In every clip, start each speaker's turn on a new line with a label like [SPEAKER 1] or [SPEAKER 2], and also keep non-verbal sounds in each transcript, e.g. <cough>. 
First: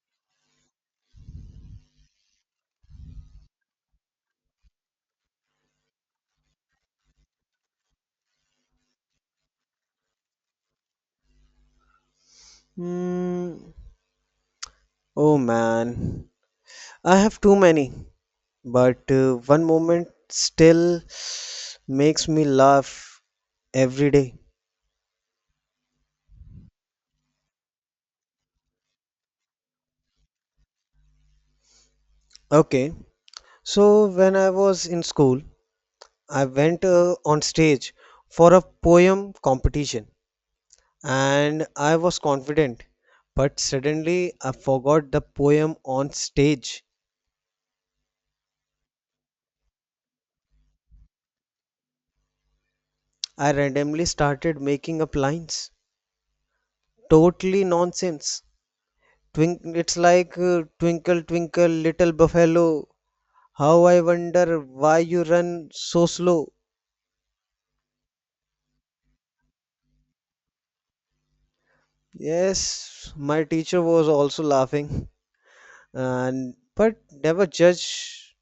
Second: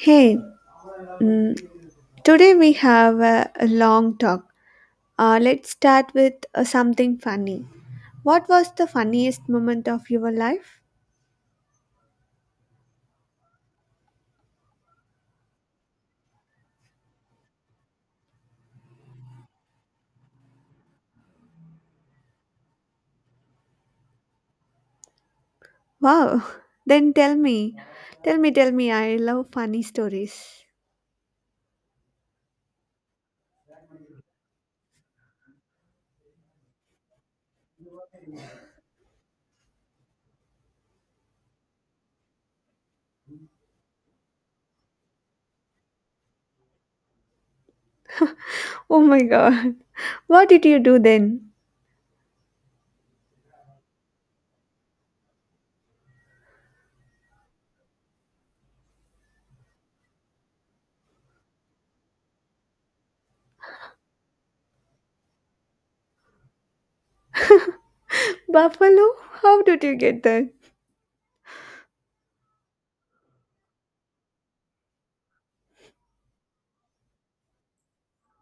[SPEAKER 1] Hey, mm, today we have a long talk. Let's start with something funny. What was the funniest moment of your life?
[SPEAKER 2] Mm, oh man, I have too many, but one moment still makes me laugh every day.
[SPEAKER 1] Wow, <laughs> then tell me. Tell me, tell me. I love funny stories. <laughs>
[SPEAKER 2] Okay, so when I was in school, I went on stage for a poem competition and I was confident, but suddenly I forgot the poem on stage.
[SPEAKER 1] Oh my god, <laughs> what did you do then?
[SPEAKER 2] I randomly started making up lines, totally nonsense. Twink, it's like Twinkle Twinkle Little Buffalo. How I wonder why you run so slow.
[SPEAKER 1] Buffalo? How did you get there?
[SPEAKER 2] Yes, my teacher was also laughing, and but never judge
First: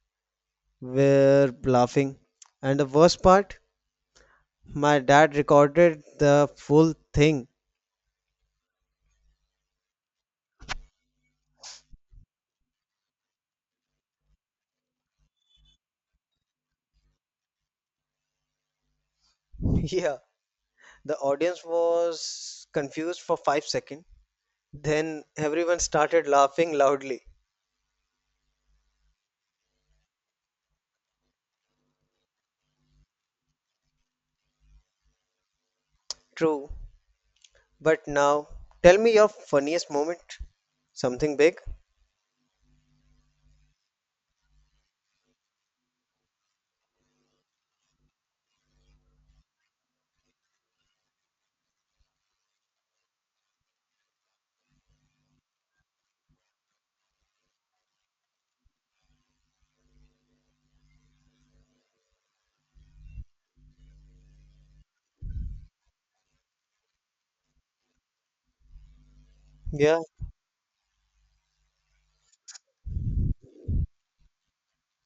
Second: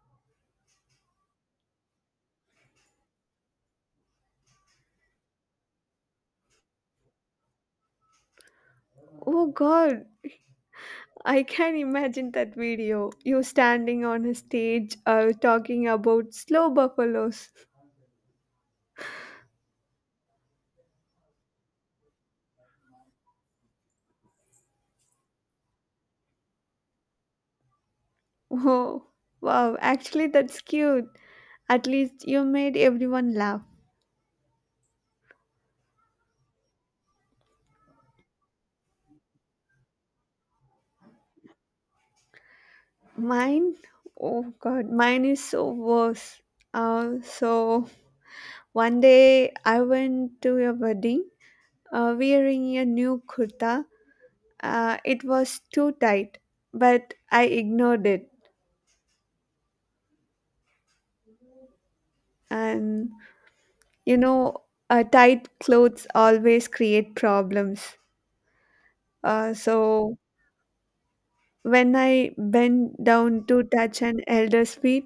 [SPEAKER 2] were laughing. And the worst part, my dad recorded the full thing.
[SPEAKER 1] Oh god, I can imagine that video. You standing on a stage talking about slow buffaloes.
[SPEAKER 2] <laughs> Yeah, the audience was confused for 5 seconds. Then everyone started laughing loudly.
[SPEAKER 1] Oh, wow, actually, that's cute. At least you made everyone laugh.
[SPEAKER 2] True, but now, tell me your funniest moment. Something big?
[SPEAKER 1] Mine? Oh god, mine is so worse. So, one day I went to a wedding wearing a new kurta. It was too tight, but I ignored it. And you know, tight clothes always create problems.
[SPEAKER 2] Yeah.
[SPEAKER 1] So, when I bent down to touch an elder's feet,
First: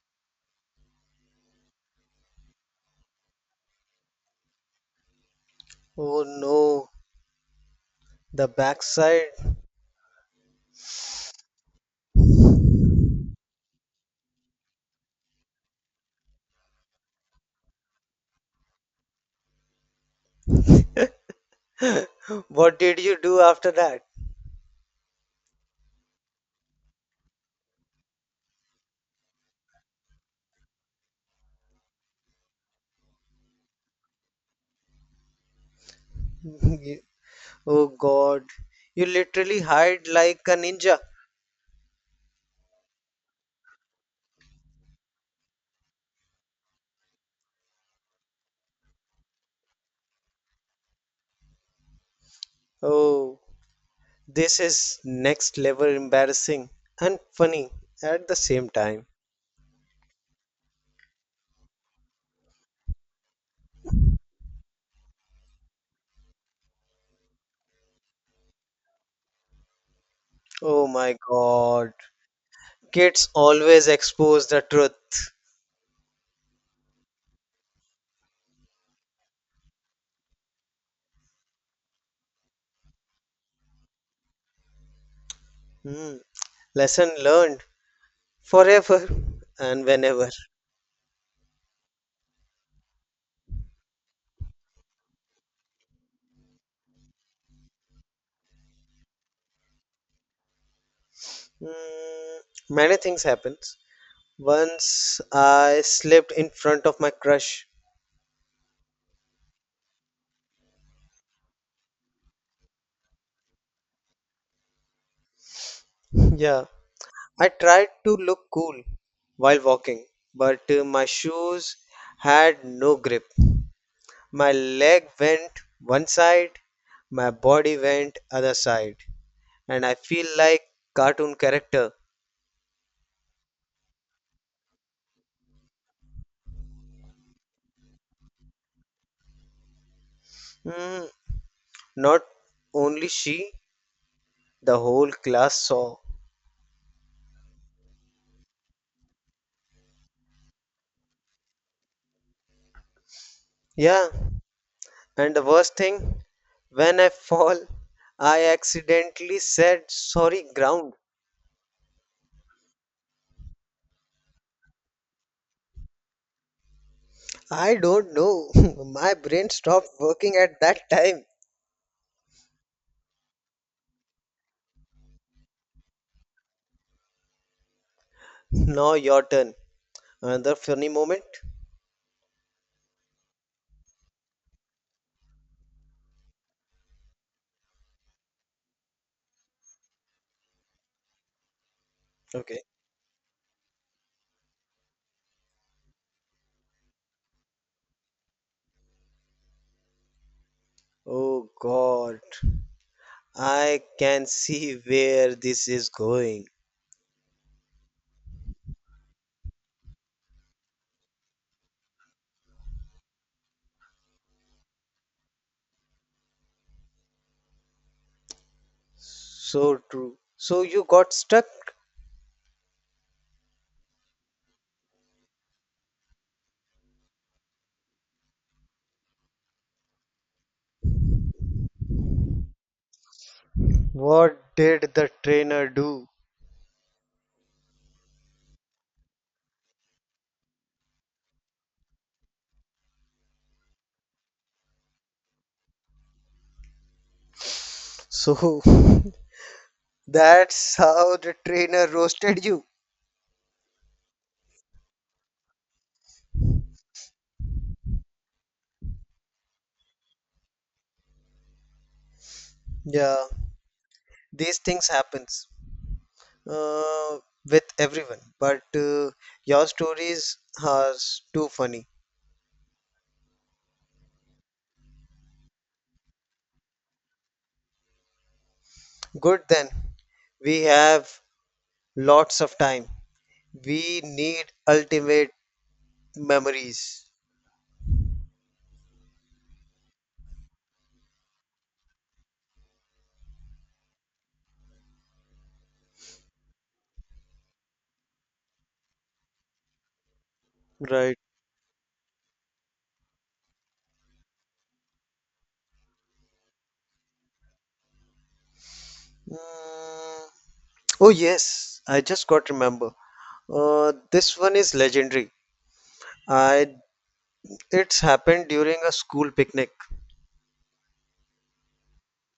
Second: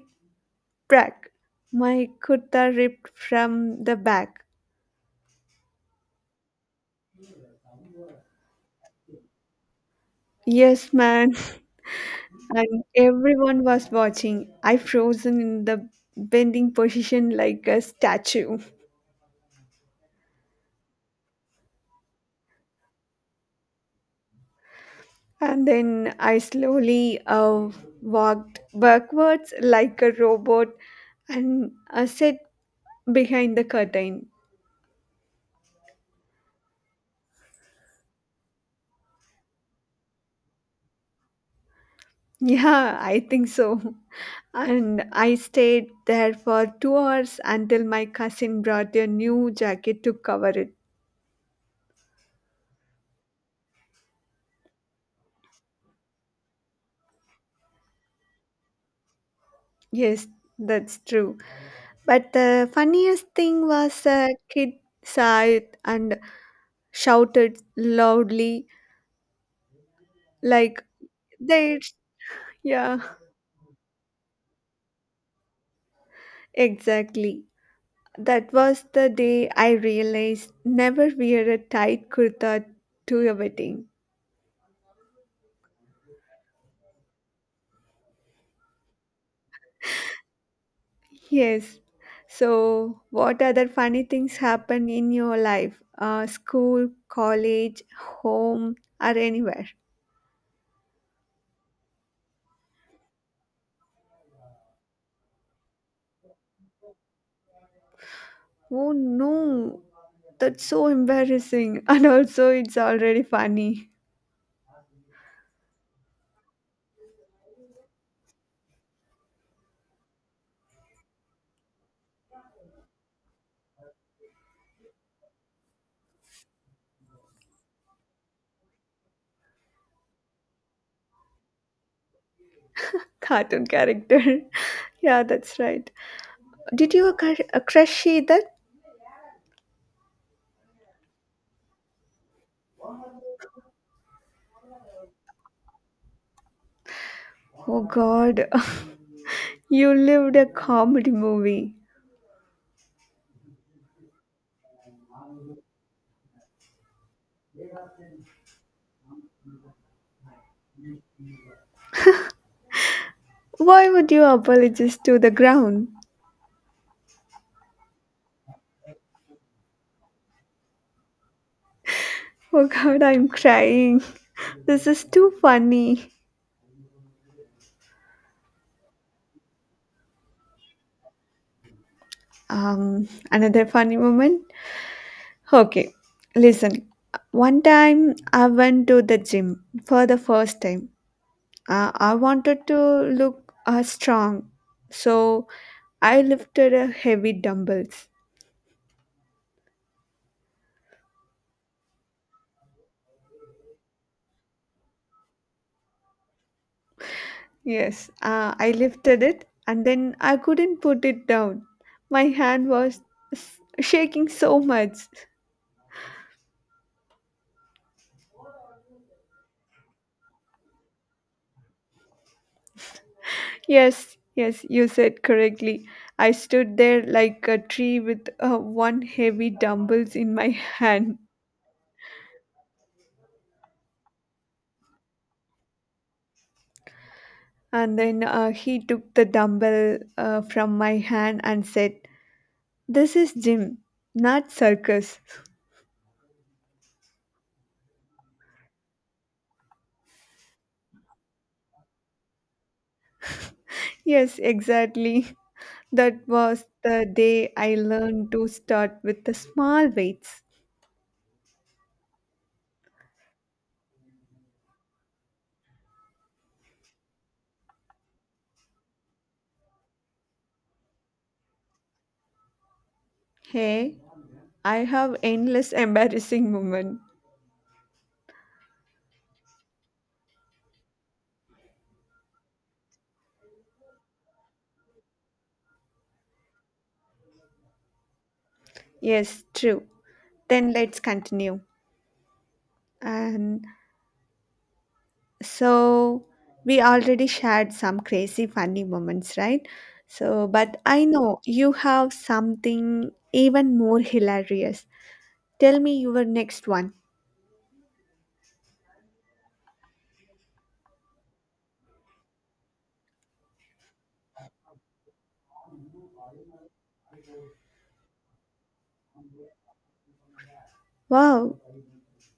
[SPEAKER 1] Prac. My kurta ripped from the back.
[SPEAKER 2] Oh no, the backside.
[SPEAKER 1] Yes, man. <laughs> And everyone was watching. I frozen in the bending position like a statue.
[SPEAKER 2] <laughs> What did you do after that?
[SPEAKER 1] And then I slowly walked backwards like a robot and sat behind the curtain.
[SPEAKER 2] <laughs> You- Oh God, you literally hide like a ninja.
[SPEAKER 1] Yeah, I think so. <laughs> And I stayed there for 2 hours until my cousin brought a new jacket to cover it.
[SPEAKER 2] Oh, this is next level embarrassing and funny at the same time.
[SPEAKER 1] Yes, that's true. But the funniest thing was a kid saw it and shouted loudly, like,
[SPEAKER 2] Oh my God,
[SPEAKER 1] there's. Yeah,
[SPEAKER 2] kids always expose the truth.
[SPEAKER 1] exactly. That was the day I realized never wear a tight kurta to a wedding.
[SPEAKER 2] Hmm. Lesson learned forever <laughs> and whenever.
[SPEAKER 1] Yes. So, what other funny things happen in your life? School, college, home, or anywhere?
[SPEAKER 2] Mm, many things happens. Once I slipped in front of my crush.
[SPEAKER 1] Oh no, that's so embarrassing. <laughs> And also, it's already funny.
[SPEAKER 2] <laughs> Yeah. I tried to look cool while walking, but my shoes had no grip. My leg went one side, my body went other side, and I feel like cartoon character.
[SPEAKER 1] Cartoon character. <laughs> Yeah, that's right. Did you crush that?
[SPEAKER 2] Mm, not only she, the whole class saw.
[SPEAKER 1] Oh god, <laughs> you lived a comedy movie.
[SPEAKER 2] Yeah. And the worst thing, when I fall, I accidentally said sorry ground.
[SPEAKER 1] Why would you apologize to the ground?
[SPEAKER 2] I don't know. <laughs> My brain stopped working at that time.
[SPEAKER 1] Oh god, I'm crying. <laughs> This is too funny.
[SPEAKER 2] Now your turn. Another funny moment.
[SPEAKER 1] Another funny moment. Okay, listen. One time I went to the gym for the first time. I
[SPEAKER 2] Okay.
[SPEAKER 1] wanted to look strong, so I lifted a heavy dumbbells.
[SPEAKER 2] Oh god. I can see where this is going.
[SPEAKER 1] Yes, I lifted it and then I couldn't put it down. My hand was shaking so much.
[SPEAKER 2] So true. So you got stuck?
[SPEAKER 1] Yes, yes, you said correctly. I stood there like a tree with one heavy dumbbells in my <laughs> hand.
[SPEAKER 2] What did the trainer do?
[SPEAKER 1] And then he took the dumbbell from my hand and said, "This is gym, not circus."
[SPEAKER 2] So <laughs> that's how the trainer roasted you.
[SPEAKER 1] Yes, exactly. <laughs> That was the day I learned to start with the small weights.
[SPEAKER 2] Yeah, these things happens uh, with everyone but your stories are too funny.
[SPEAKER 1] Hey, I have endless <laughs> embarrassing moment.
[SPEAKER 2] Good then we have lots of time we need ultimate memories,
[SPEAKER 1] Yes, true. Then let's continue. And so we already shared some crazy funny moments, right? So, but I
[SPEAKER 2] right?
[SPEAKER 1] know you have something even more hilarious. Tell me your next one.
[SPEAKER 2] Mm, oh yes, I just got remember this one is legendary. I It's happened during a school picnic.
[SPEAKER 1] Wow,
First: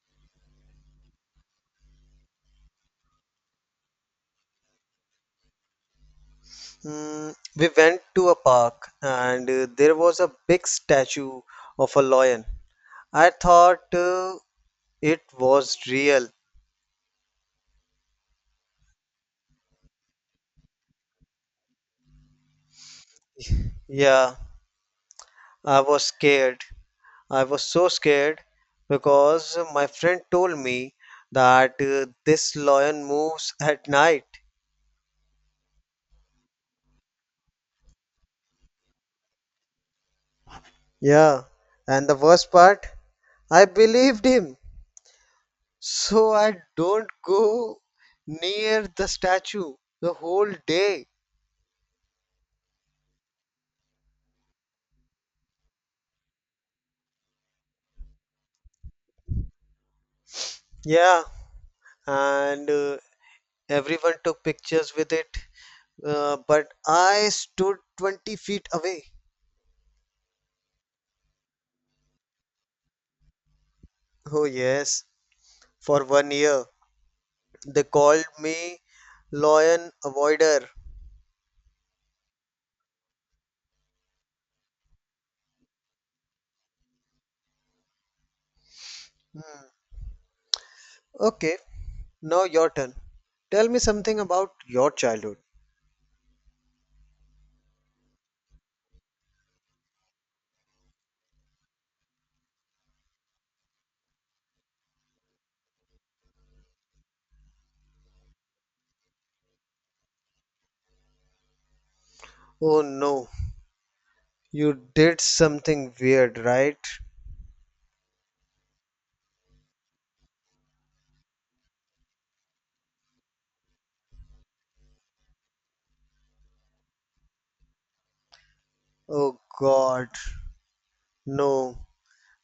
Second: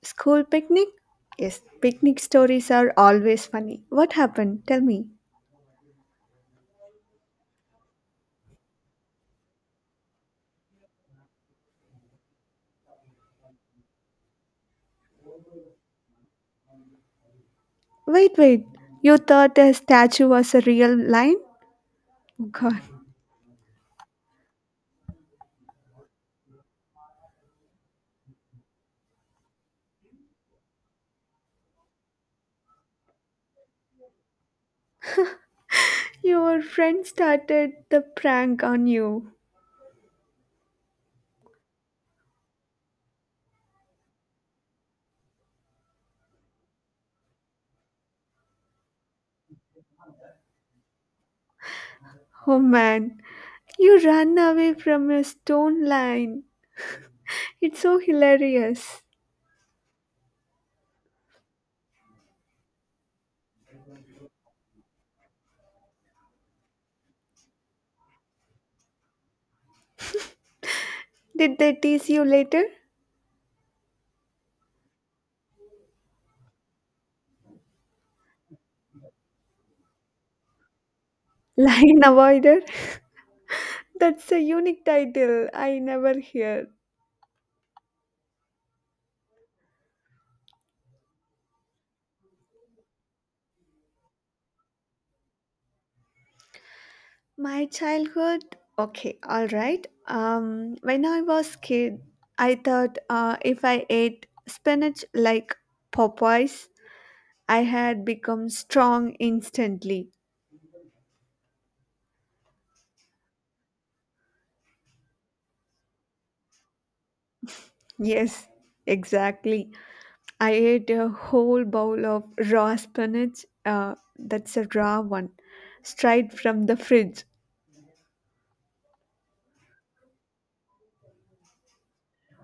[SPEAKER 1] school picnic? Yes, picnic stories are always funny. What happened? Tell me.
[SPEAKER 2] We went to a park and there was a big statue of a lion. I thought it was real.
[SPEAKER 1] Wait, wait. You thought a statue was a real lion? Oh god.
[SPEAKER 2] Yeah, I was scared. I was so scared because my friend told me that this lion moves at night.
[SPEAKER 1] Your friend started the prank on you.
[SPEAKER 2] Yeah, and the worst part, I believed him. So I don't go near the statue the whole day.
[SPEAKER 1] Oh man. You ran away from a stone lion. It's so hilarious.
[SPEAKER 2] Yeah, and everyone took pictures with it, but I stood 20 feet away.
[SPEAKER 1] Did they tease you later?
[SPEAKER 2] Oh, yes. For one year, they called me Lion Avoider.
[SPEAKER 1] Lion avoider? <laughs> That's a unique title I never hear.
[SPEAKER 2] Okay, now your turn. Tell me something about your childhood.
[SPEAKER 1] My childhood, okay, all right. When I was kid, I thought if I ate spinach like Popeyes, I had become strong instantly.
[SPEAKER 2] Oh no, you did something weird, right?
[SPEAKER 1] Yes, exactly. I ate a whole bowl of raw spinach. That's a raw one, straight from the fridge.
[SPEAKER 2] Oh god, no.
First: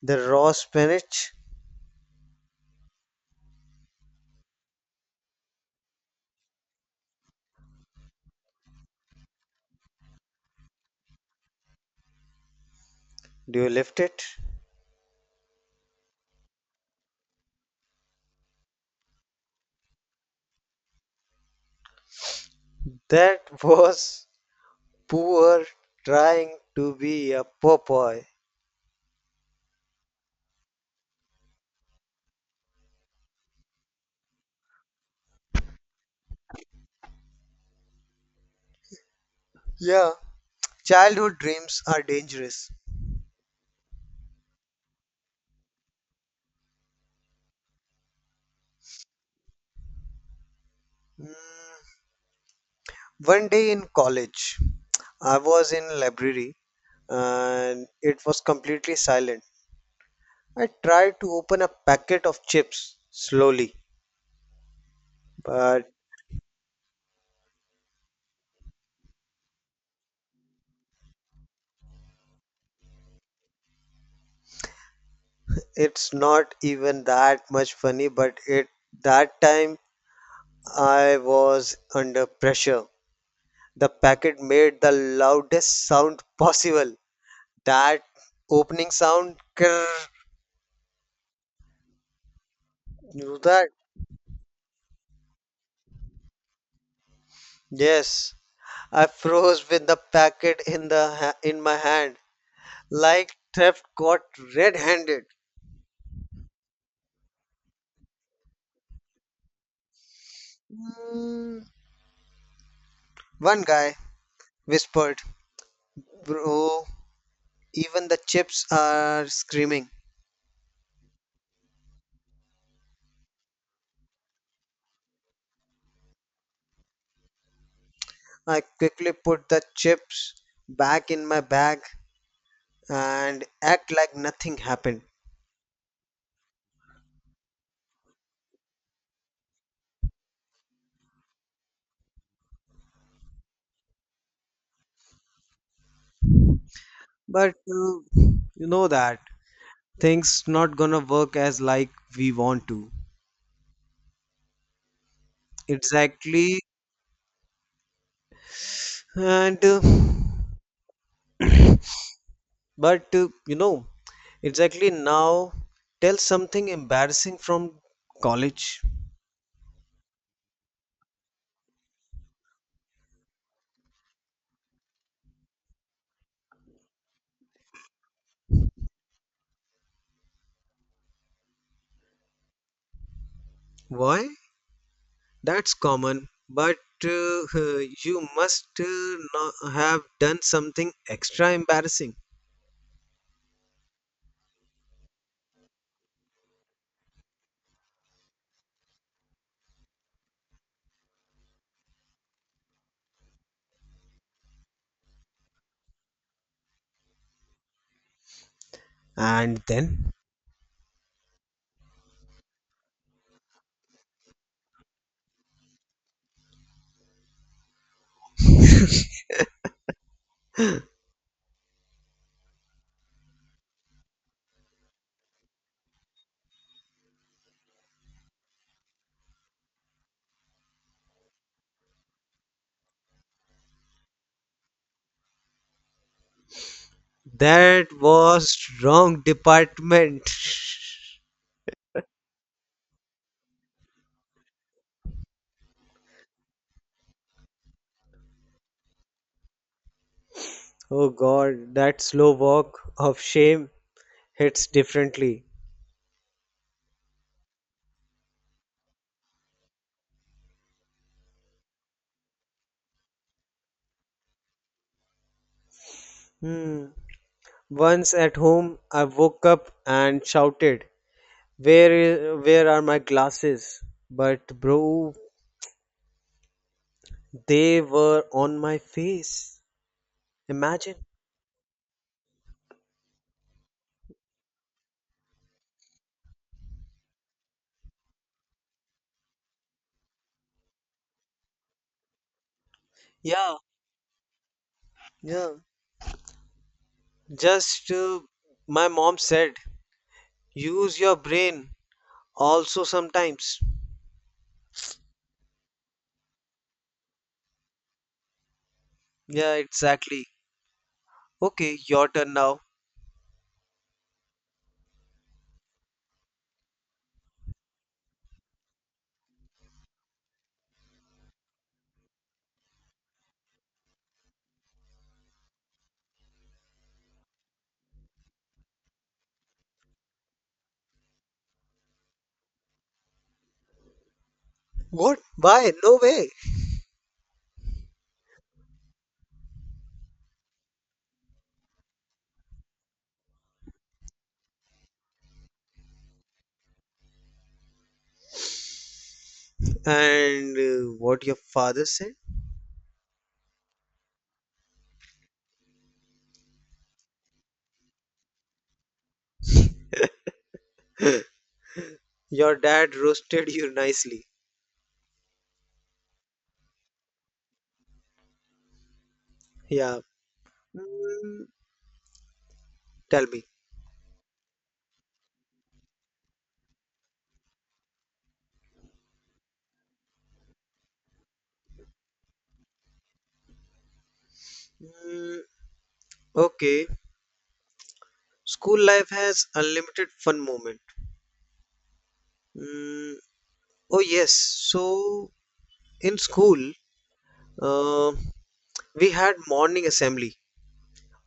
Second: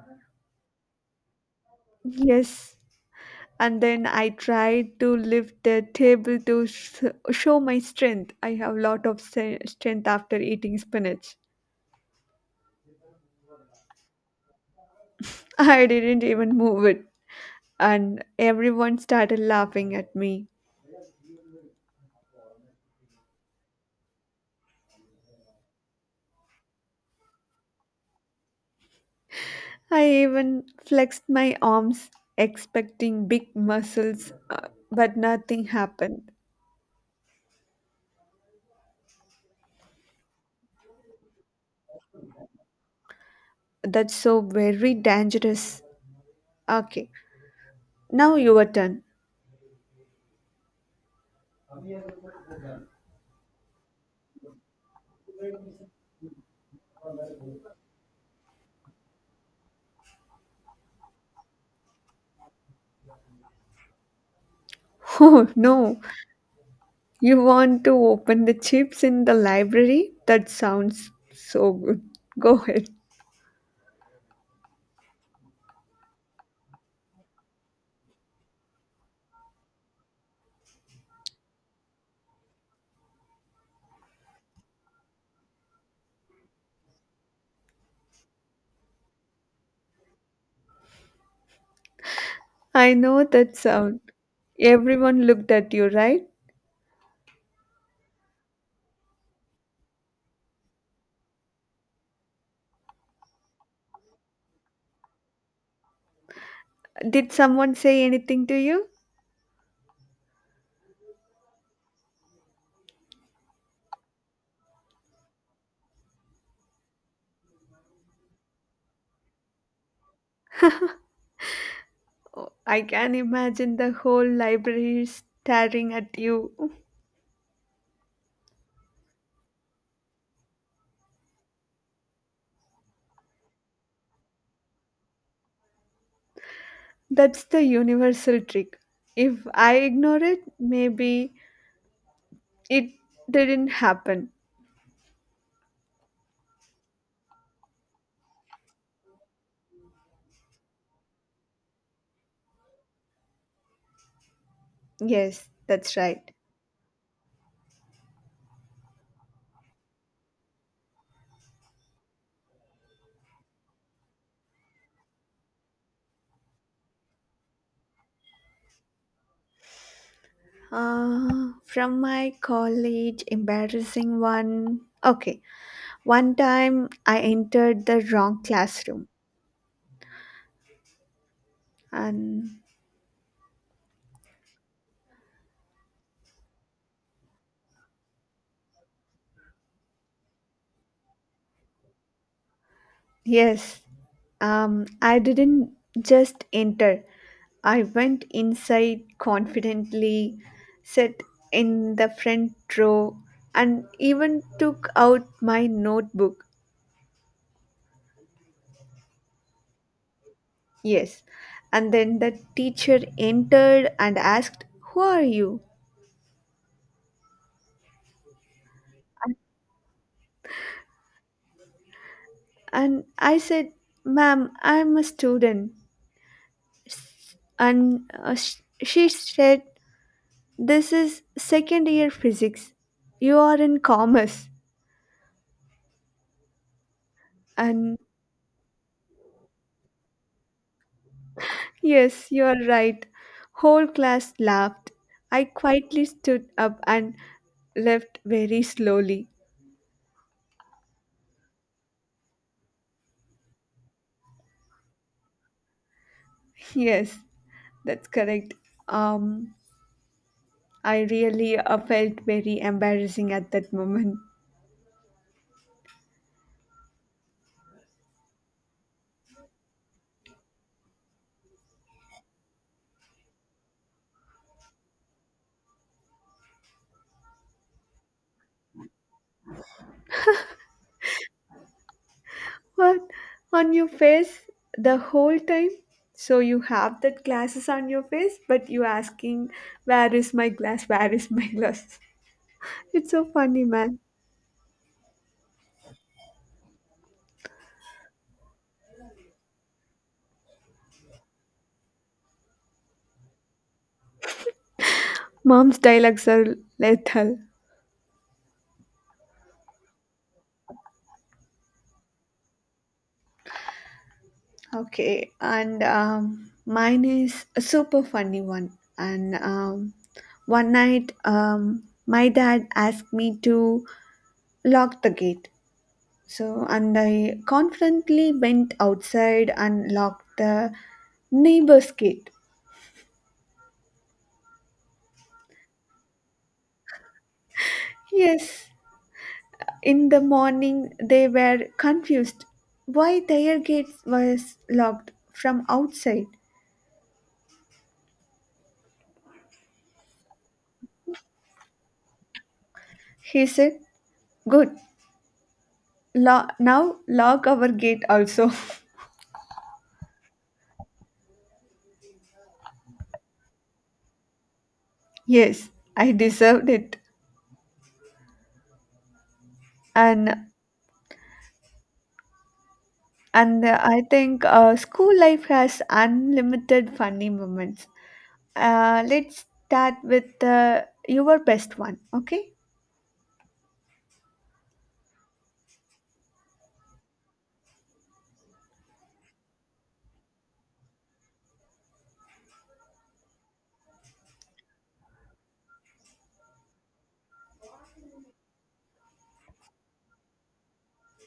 [SPEAKER 2] The raw spinach,
[SPEAKER 1] Yes, and then I tried to lift the table to s show my strength. I have lot of strength after eating spinach.
[SPEAKER 2] do you lift it?
[SPEAKER 1] <laughs> I didn't even move it, and everyone started laughing at me.
[SPEAKER 2] That <laughs> was poor trying to be a Popeye.
[SPEAKER 1] I even flexed my arms expecting big muscles, but nothing happened.
[SPEAKER 2] Yeah, childhood dreams are dangerous.
[SPEAKER 1] That's so very dangerous. Okay, now your turn.
[SPEAKER 2] One day in college, I was in library and it was completely silent. I tried to open a packet of chips slowly,
[SPEAKER 1] <laughs> Oh
[SPEAKER 2] but
[SPEAKER 1] no, you want to open the chips in the library? That sounds so good. <laughs> Go ahead.
[SPEAKER 2] it's not even that much funny, but it that time I was under pressure. The packet made the loudest sound <laughs> possible. That opening sound, krrr,
[SPEAKER 1] I
[SPEAKER 2] you
[SPEAKER 1] know
[SPEAKER 2] know
[SPEAKER 1] that
[SPEAKER 2] that?
[SPEAKER 1] sound. Everyone looked at you, right?
[SPEAKER 2] Yes, I froze with the packet in in my hand, like theft got red-handed.
[SPEAKER 1] Did someone say anything to you?
[SPEAKER 2] Mm, One guy whispered, "Bro, even the chips are screaming."
[SPEAKER 1] <laughs> Oh, I can imagine the whole library staring at you. <laughs>
[SPEAKER 2] I quickly put the chips back in my bag and act like nothing happened.
[SPEAKER 1] That's the universal trick. If I ignore it, maybe it didn't happen.
[SPEAKER 2] But you know that things not gonna work as like we want to.
[SPEAKER 1] Yes, that's right.
[SPEAKER 2] Exactly. And but you know, exactly now tell something embarrassing from college.
[SPEAKER 1] From my college, embarrassing one. Okay, one time I entered the wrong classroom, and
[SPEAKER 2] Why? That's common, but uh, you must no- have done something extra embarrassing.
[SPEAKER 1] yes, I didn't just enter, I went inside confidently, sat in the front row, and even took out my notebook.
[SPEAKER 2] And then?
[SPEAKER 1] Yes, and then the teacher entered and asked, "Who are you?" And I said, "Ma'am, I'm a student." And she said, "This is second year physics. You are in commerce."
[SPEAKER 2] That
[SPEAKER 1] And
[SPEAKER 2] was wrong department. <laughs>
[SPEAKER 1] yes, you are right. Whole class laughed. I quietly stood up and left very slowly.
[SPEAKER 2] Oh god, that slow walk of shame hits differently.
[SPEAKER 1] Yes, that's correct. Um, I really felt very embarrassing at that moment.
[SPEAKER 2] Hmm. Once at home, I woke up and shouted, " where are my glasses?" But bro, they were on my face. Imagine.
[SPEAKER 1] What? On your face the whole time? So you have that glasses on your face, but you asking, where is my glass? Where is my glass? <laughs> It's so
[SPEAKER 2] Yeah.
[SPEAKER 1] funny, man.
[SPEAKER 2] Yeah. Just my mom said, use your brain also sometimes.
[SPEAKER 1] Mom's dialogues are lethal.
[SPEAKER 2] Yeah, exactly. Okay, your turn now.
[SPEAKER 1] Okay, and mine is a super funny one. And one night, my dad asked me to lock the gate. So, and I confidently went outside and locked the neighbor's gate.
[SPEAKER 2] What? Why? No way.
[SPEAKER 1] Yes, in the morning, they were confused why their gate was locked from outside.
[SPEAKER 2] And what your father said?
[SPEAKER 1] He said, "Good, now lock our gate also."
[SPEAKER 2] Your dad roasted you nicely.
[SPEAKER 1] <laughs> Yes, I deserved it.
[SPEAKER 2] Yeah.
[SPEAKER 1] And
[SPEAKER 2] Mm, tell me.
[SPEAKER 1] I think school life has unlimited funny moments. Let's start with your best one, okay?
[SPEAKER 2] Mm, okay. School life has unlimited fun moment. Mm, oh yes. So in school, uh, we had morning assembly.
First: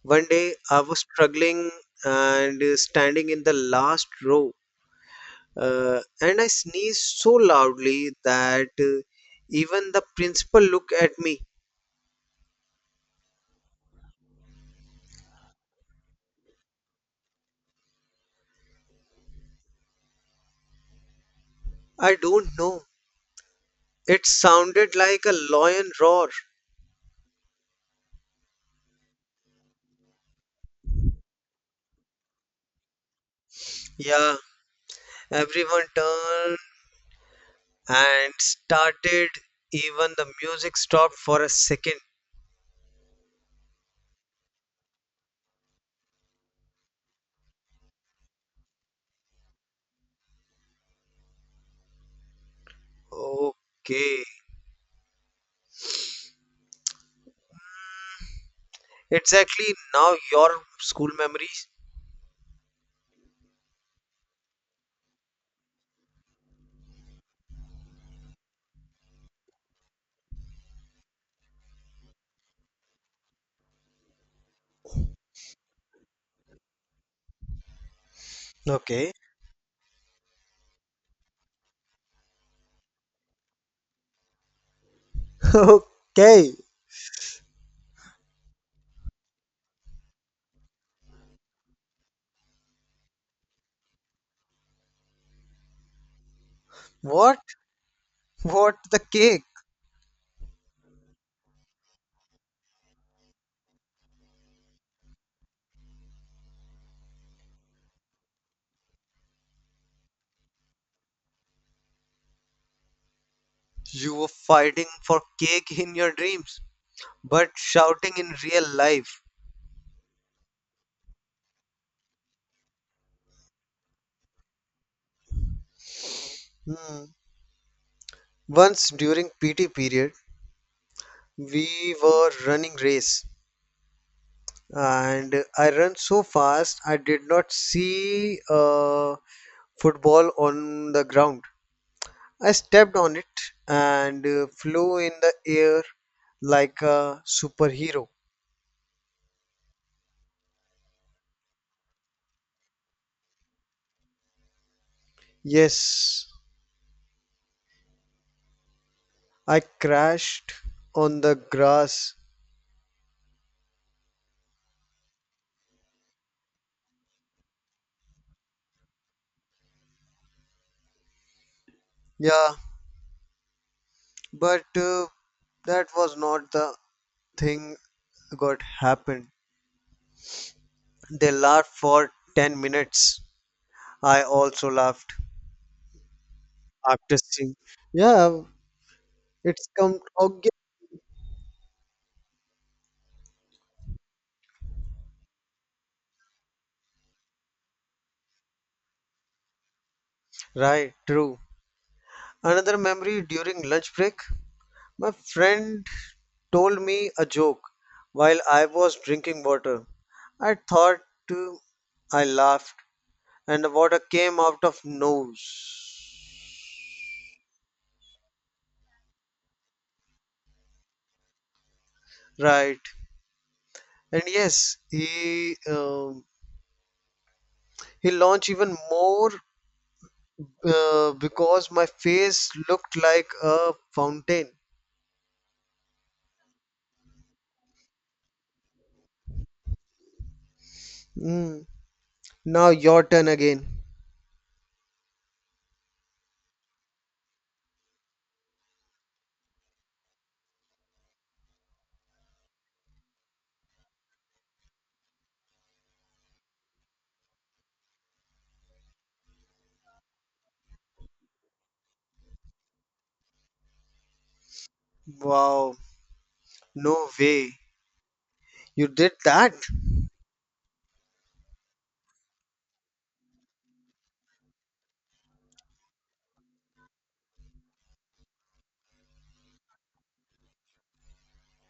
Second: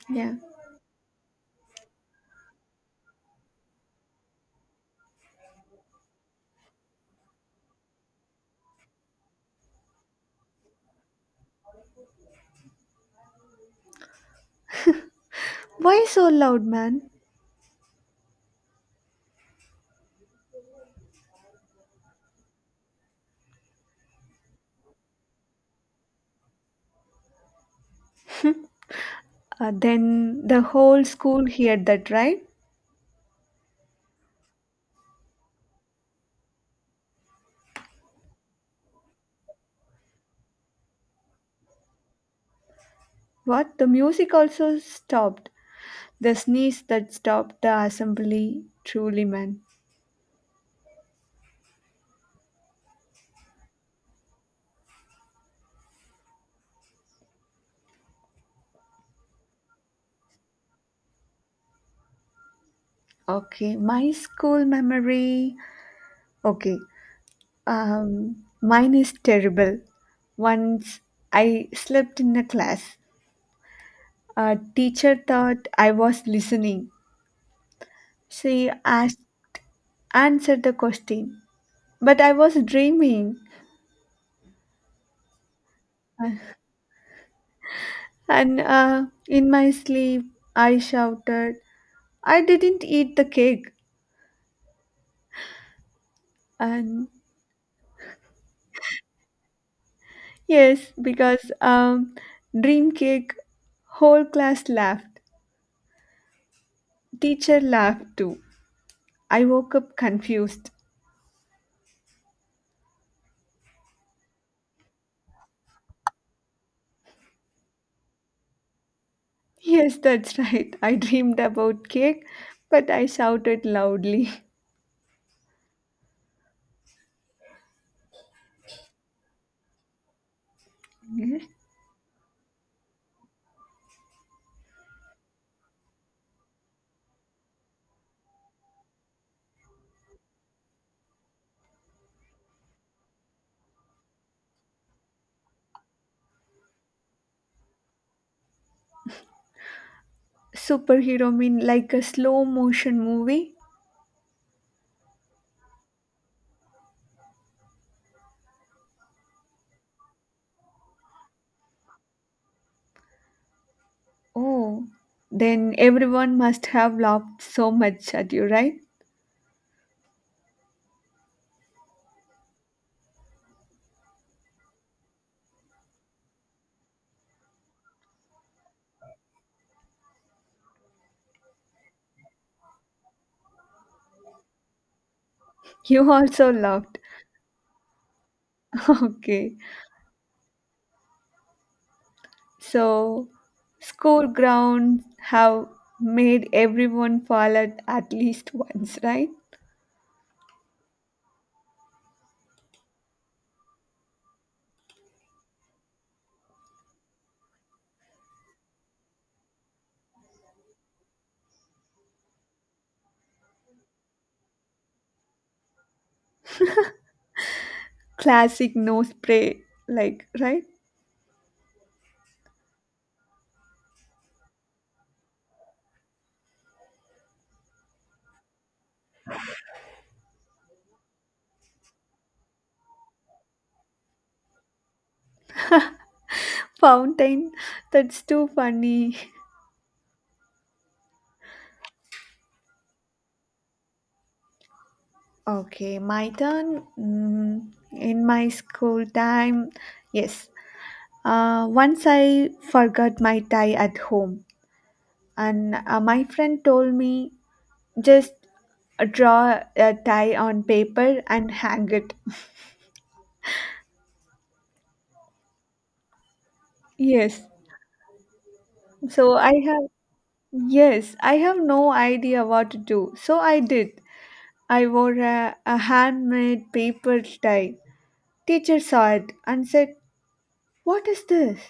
[SPEAKER 2] One
[SPEAKER 1] Yeah.
[SPEAKER 2] day I was struggling and standing in the last row, and I sneezed so loudly that even the principal looked at me.
[SPEAKER 1] Why so loud, man?
[SPEAKER 2] I don't know. It sounded like a lion roar.
[SPEAKER 1] Then the whole school heard that, right?
[SPEAKER 2] Yeah, everyone turned and started. Even the music stopped for a second.
[SPEAKER 1] What? The music also stopped. The sneeze that stopped the assembly. Truly, man.
[SPEAKER 2] Okay, exactly now your school memories.
[SPEAKER 1] Okay, my school memory. Okay, mine is terrible. Once I slept in a class. A teacher thought I was listening. She
[SPEAKER 2] Okay.
[SPEAKER 1] asked, answered the question, but I was dreaming.
[SPEAKER 2] <laughs> Okay.
[SPEAKER 1] And in my sleep, I shouted, "I didn't eat the cake." And
[SPEAKER 2] What? What the cake?
[SPEAKER 1] yes, because dream cake, whole class laughed. Teacher laughed too. I woke up confused.
[SPEAKER 2] You were fighting for cake in your dreams, but shouting in real life.
[SPEAKER 1] Yes, that's right. I dreamed about cake, but I shouted loudly.
[SPEAKER 2] Hmm. Once during PT period,
[SPEAKER 1] <laughs>
[SPEAKER 2] we were running race, and I ran so fast I did not see a football on the ground. I stepped on it and flew in the air like a superhero.
[SPEAKER 1] Superhero mean like a slow motion movie?
[SPEAKER 2] Yes, I crashed on the grass.
[SPEAKER 1] Oh, then everyone must have laughed so much at you, right?
[SPEAKER 2] Yeah, but that was not the thing got happened. They laughed for 10 minutes. I also laughed
[SPEAKER 1] You also laughed.
[SPEAKER 2] after seeing. Yeah,
[SPEAKER 1] <laughs> Okay.
[SPEAKER 2] it's come again.
[SPEAKER 1] So, school grounds have made everyone fall at least once, right?
[SPEAKER 2] Right, true. Another memory during lunch break. My friend told me a joke while I was drinking water. I thought uh, I laughed and the water came out of nose.
[SPEAKER 1] Classic nose spray, like, right?
[SPEAKER 2] Right. And yes he launched even more because my face looked like a fountain.
[SPEAKER 1] Fountain, that's too funny. <laughs>
[SPEAKER 2] Mm, now your turn again.
[SPEAKER 1] Okay, my turn. In my school time, yes. Once I forgot my tie at home, and my friend told me just draw a tie on paper and hang it. <laughs>
[SPEAKER 2] Wow, no
[SPEAKER 1] Yes.
[SPEAKER 2] way, you did
[SPEAKER 1] So
[SPEAKER 2] that.
[SPEAKER 1] I have, yes, I have no idea what to do. So I did. I wore a handmade paper tie. Teacher saw it and said, "What is this?"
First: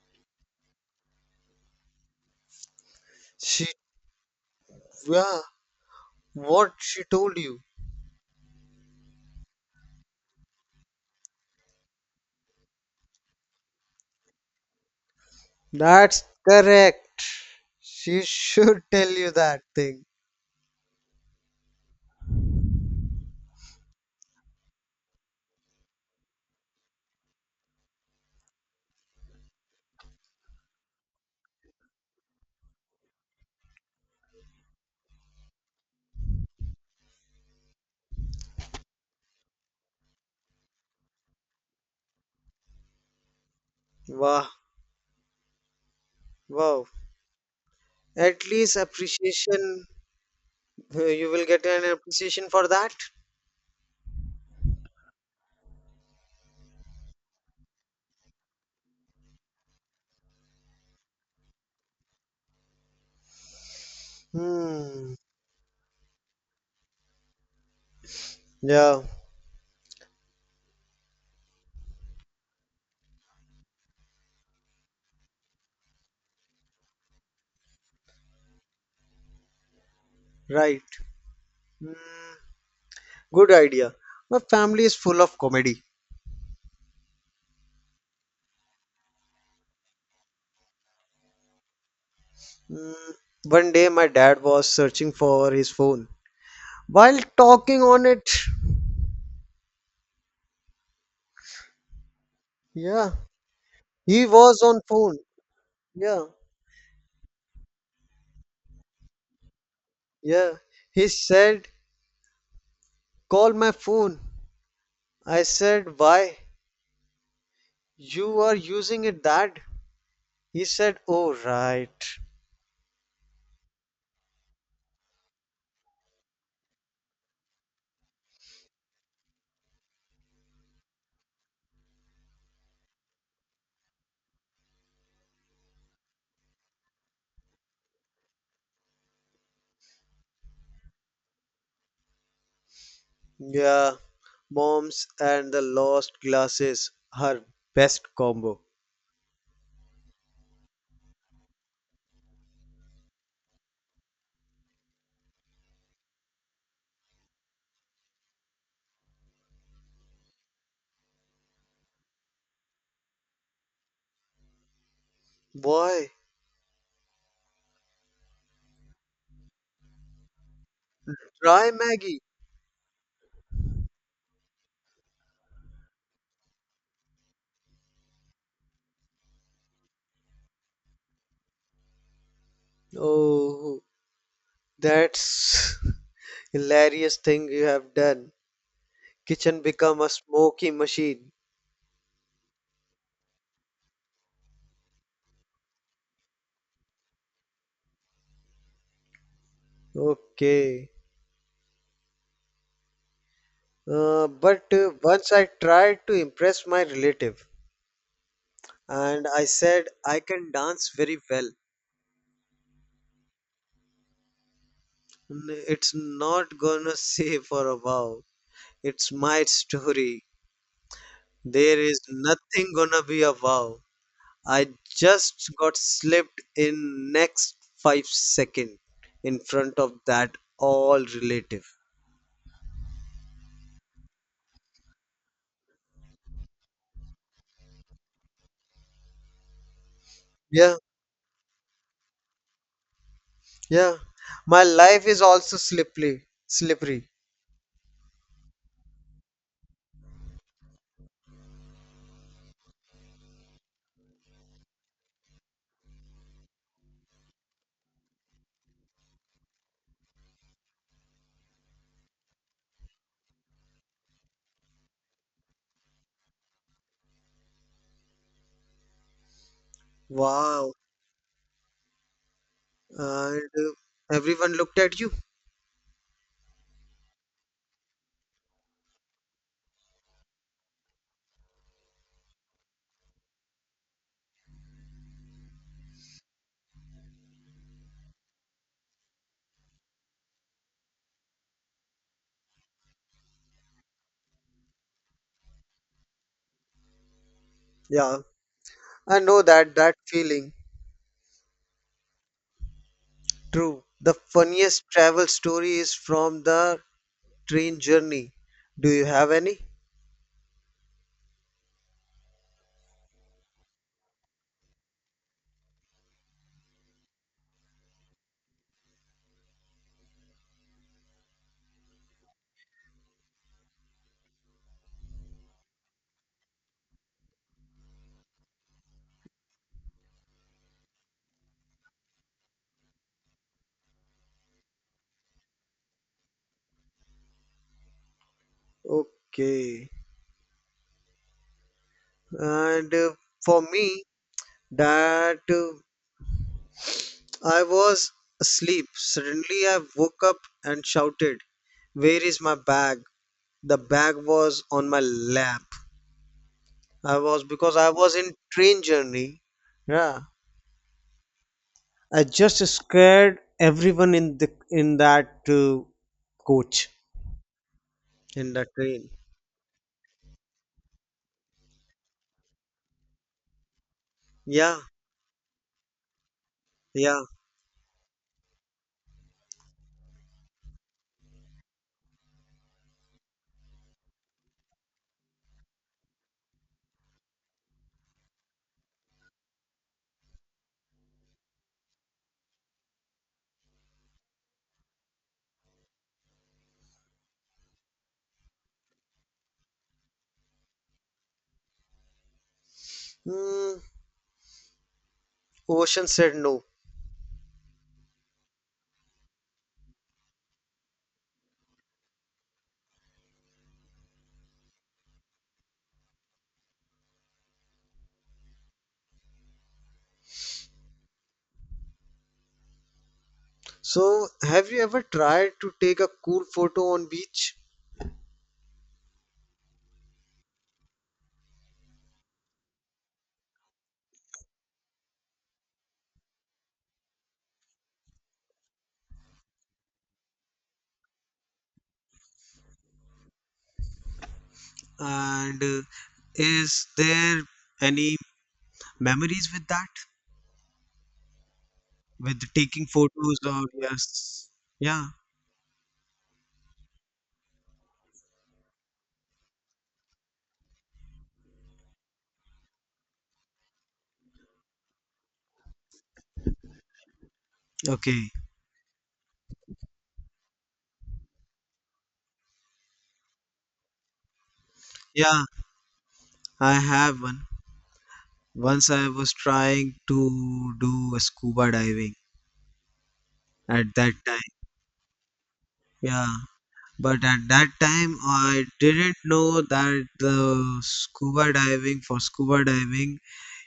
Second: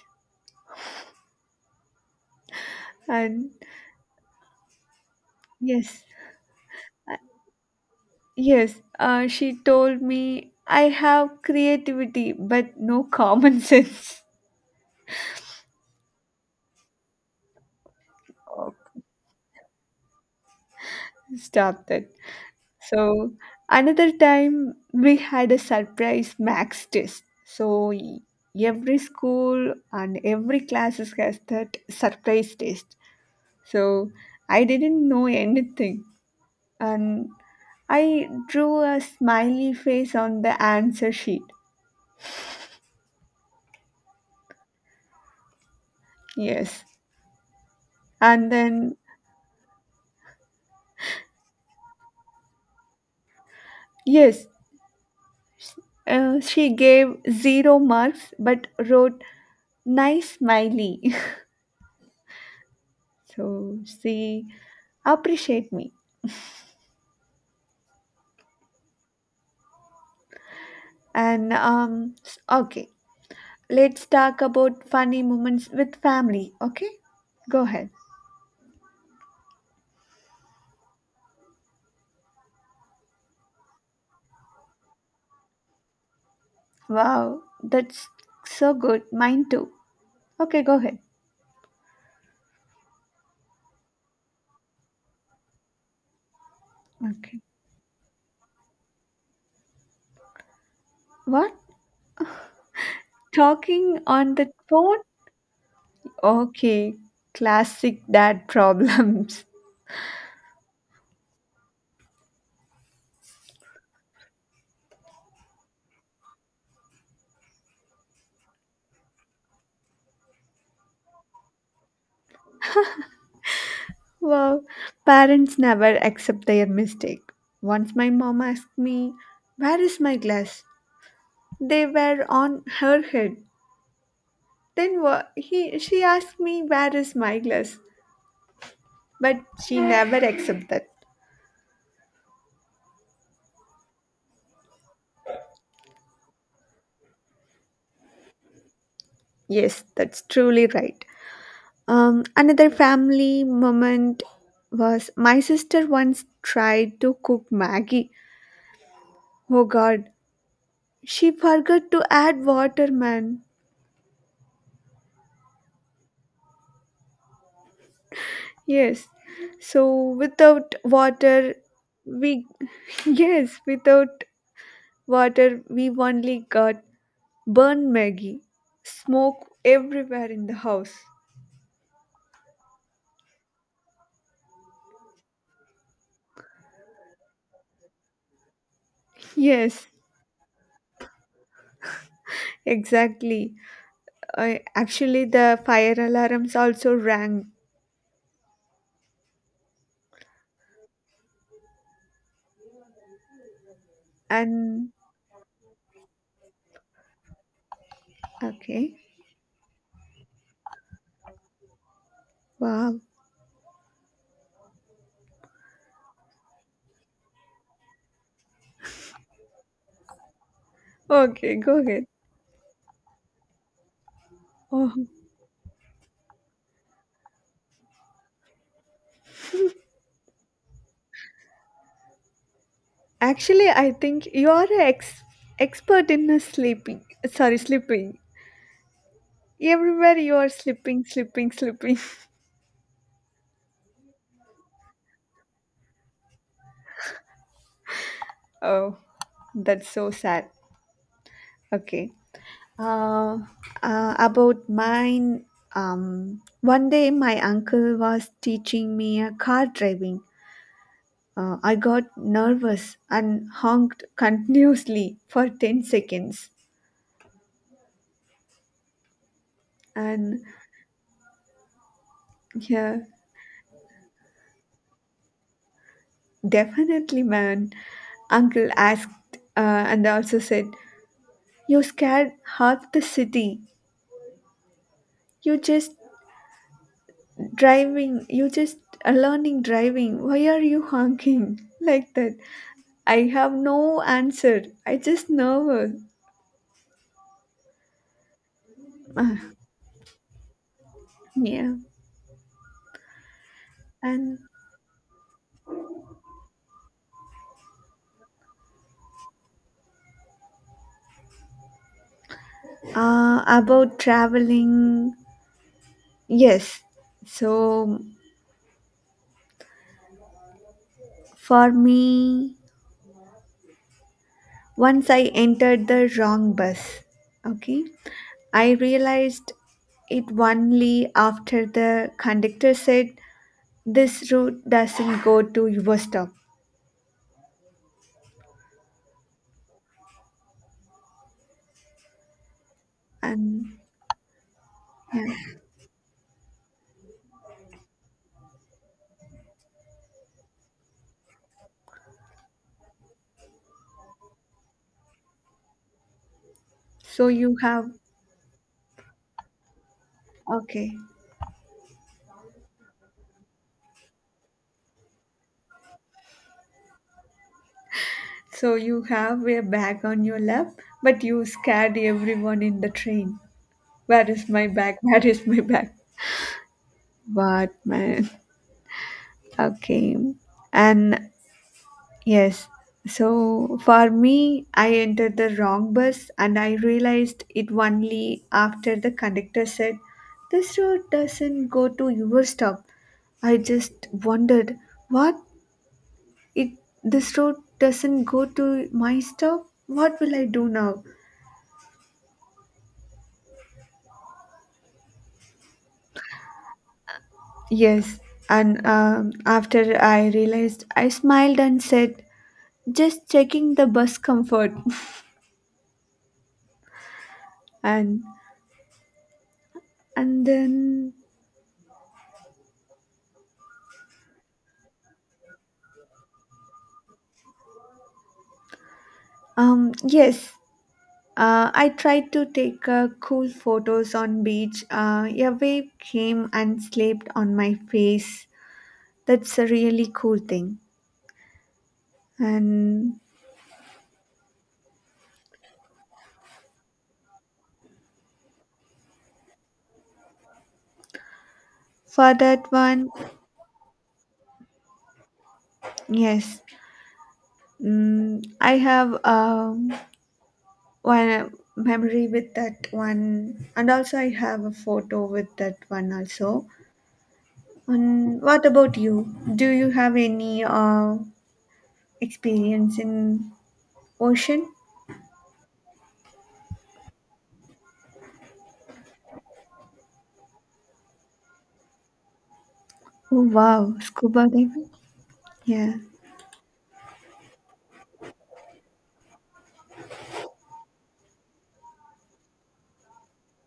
[SPEAKER 1] And
[SPEAKER 2] She Yeah,
[SPEAKER 1] yes.
[SPEAKER 2] what she told you?
[SPEAKER 1] Yes, she told me I have creativity but no common <laughs> sense.
[SPEAKER 2] That's correct, she
[SPEAKER 1] Oh,
[SPEAKER 2] should <laughs> tell you that thing.
[SPEAKER 1] stop that. So, another time we had a surprise max test. So, every school and every classes has that surprise test. So, I didn't know anything and I drew a smiley face on the answer sheet.
[SPEAKER 2] Wow.
[SPEAKER 1] Yes.
[SPEAKER 2] Wow, at
[SPEAKER 1] And
[SPEAKER 2] least
[SPEAKER 1] then,
[SPEAKER 2] appreciation. You will get an appreciation for that.
[SPEAKER 1] yes, she gave zero marks but wrote nice smiley. <laughs> So she
[SPEAKER 2] Hmm.
[SPEAKER 1] appreciate me.
[SPEAKER 2] Yeah,
[SPEAKER 1] And okay, let's talk about funny moments with family, okay? Go ahead.
[SPEAKER 2] right. Mm, good idea. My family is full of comedy.
[SPEAKER 1] Wow, that's so good. Mine too. Okay, go ahead.
[SPEAKER 2] Mm, one day my dad was searching for his phone while
[SPEAKER 1] Okay.
[SPEAKER 2] talking on it.
[SPEAKER 1] What?
[SPEAKER 2] Yeah,
[SPEAKER 1] Talking
[SPEAKER 2] he
[SPEAKER 1] on the
[SPEAKER 2] was on
[SPEAKER 1] phone?
[SPEAKER 2] phone. Yeah,
[SPEAKER 1] Okay, classic dad <laughs> problems.
[SPEAKER 2] yeah. He said, "Call my phone." I said, "Why? You are using it, Dad?" He said, "Oh, right."
[SPEAKER 1] Wow, parents never accept their mistake. Once my mom asked me, "Where is my glass?" They were on her head. Then she asked me, "Where is my glass?" But she never accept that.
[SPEAKER 2] Yeah, moms and the lost glasses are best combo.
[SPEAKER 1] Yes, that's truly right. Another family moment was my sister once tried to cook Maggie. Oh god, she forgot to add water, man.
[SPEAKER 2] Why?
[SPEAKER 1] Yes. So without water,
[SPEAKER 2] Try Maggie.
[SPEAKER 1] we <laughs> yes, without water, we only got burn Maggie, smoke everywhere in the house.
[SPEAKER 2] Oh. That's <laughs> hilarious thing you have done. Kitchen
[SPEAKER 1] Yes,
[SPEAKER 2] become a smoky machine.
[SPEAKER 1] exactly. Actually, the fire alarms also rang.
[SPEAKER 2] Okay. But
[SPEAKER 1] And
[SPEAKER 2] once I tried to impress my relative
[SPEAKER 1] okay,
[SPEAKER 2] and I said I can dance very well.
[SPEAKER 1] wow.
[SPEAKER 2] It's not gonna <laughs> say for a wow. It's my story.
[SPEAKER 1] Okay, go
[SPEAKER 2] There is
[SPEAKER 1] ahead.
[SPEAKER 2] nothing gonna be a wow. I
[SPEAKER 1] Oh,
[SPEAKER 2] just got slipped in next 5 second in front of that all relative.
[SPEAKER 1] actually, I think you are an expert in sleeping. Sorry, sleeping. Everywhere you are
[SPEAKER 2] Yeah.
[SPEAKER 1] sleeping, sleeping, sleeping. <laughs>
[SPEAKER 2] Yeah, my life is also slippery, slippery.
[SPEAKER 1] Oh, that's so sad. Okay. Uh, about mine, one day my uncle was teaching me a car driving. I got nervous and honked continuously for 10 seconds. And
[SPEAKER 2] Wow.
[SPEAKER 1] yeah,
[SPEAKER 2] And everyone looked at you.
[SPEAKER 1] definitely, man. Uncle asked and also said, "You scared half the city. You just you just learning driving. Why are you honking <laughs> like that? I have no answer. I just nervous."
[SPEAKER 2] Yeah, I know
[SPEAKER 1] Ah,
[SPEAKER 2] that that feeling.
[SPEAKER 1] yeah
[SPEAKER 2] True. The
[SPEAKER 1] and
[SPEAKER 2] funniest travel story is from the train journey. Do you have any?
[SPEAKER 1] about traveling, yes, so for me, once I entered the wrong bus. Okay, I realized it only after the conductor said, this route doesn't go to your stop,
[SPEAKER 2] Okay. And for
[SPEAKER 1] and
[SPEAKER 2] me, that I was asleep. Suddenly, I woke up and shouted, "Where is my bag?" The bag was on my lap. I
[SPEAKER 1] so
[SPEAKER 2] was
[SPEAKER 1] you
[SPEAKER 2] because I
[SPEAKER 1] have.
[SPEAKER 2] was in train journey. Yeah,
[SPEAKER 1] Okay.
[SPEAKER 2] I just scared everyone in the in that coach in that
[SPEAKER 1] So you
[SPEAKER 2] train.
[SPEAKER 1] have a bag on your lap, but you scared everyone in the train. Where is my
[SPEAKER 2] Yeah,
[SPEAKER 1] bag? <laughs> Where is my bag?
[SPEAKER 2] yeah.
[SPEAKER 1] What man? Okay. And yes. So for me, I entered the wrong bus and I realized it only after the conductor said, "This road doesn't go to your stop." I just wondered, what? It This road doesn't go to my stop? What will I do now?
[SPEAKER 2] Hmm. Ocean said no.
[SPEAKER 1] Yes, and after I realized, I smiled and said, "Just checking the bus comfort." <laughs> and and then,
[SPEAKER 2] So, have you ever tried to take a cool photo on beach?
[SPEAKER 1] yes, I tried to take cool photos on beach. A wave came and slapped on my face. That's a really cool thing. And
[SPEAKER 2] And is there any memories with that?
[SPEAKER 1] for
[SPEAKER 2] With
[SPEAKER 1] that
[SPEAKER 2] taking
[SPEAKER 1] one,
[SPEAKER 2] photos or yes, yeah.
[SPEAKER 1] yes, I have. One memory with that one and also I have a photo with that one also.
[SPEAKER 2] Okay.
[SPEAKER 1] And what about you? Do you have any experience in ocean?
[SPEAKER 2] Yeah, I have one. Once I was trying to do scuba diving
[SPEAKER 1] Oh wow,
[SPEAKER 2] at that time.
[SPEAKER 1] scuba diving. Yeah.
[SPEAKER 2] Yeah, but at that time I didn't know that the scuba diving for scuba diving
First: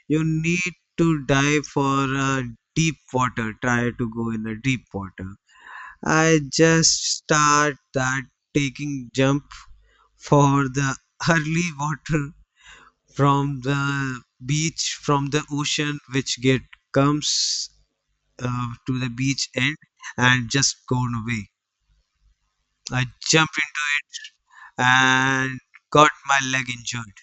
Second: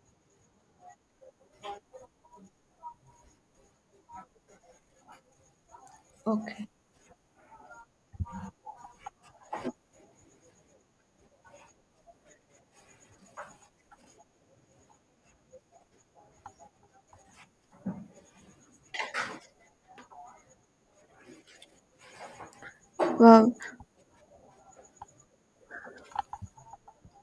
[SPEAKER 2] you need to dive for a deep water. Try to go in a deep water. I
[SPEAKER 1] Okay.
[SPEAKER 2] just start that taking jump for the <laughs> early water from the ocean which get comes to the beach end and just gone away. I jumped into
[SPEAKER 1] Wow.
[SPEAKER 2] it and got my leg injured.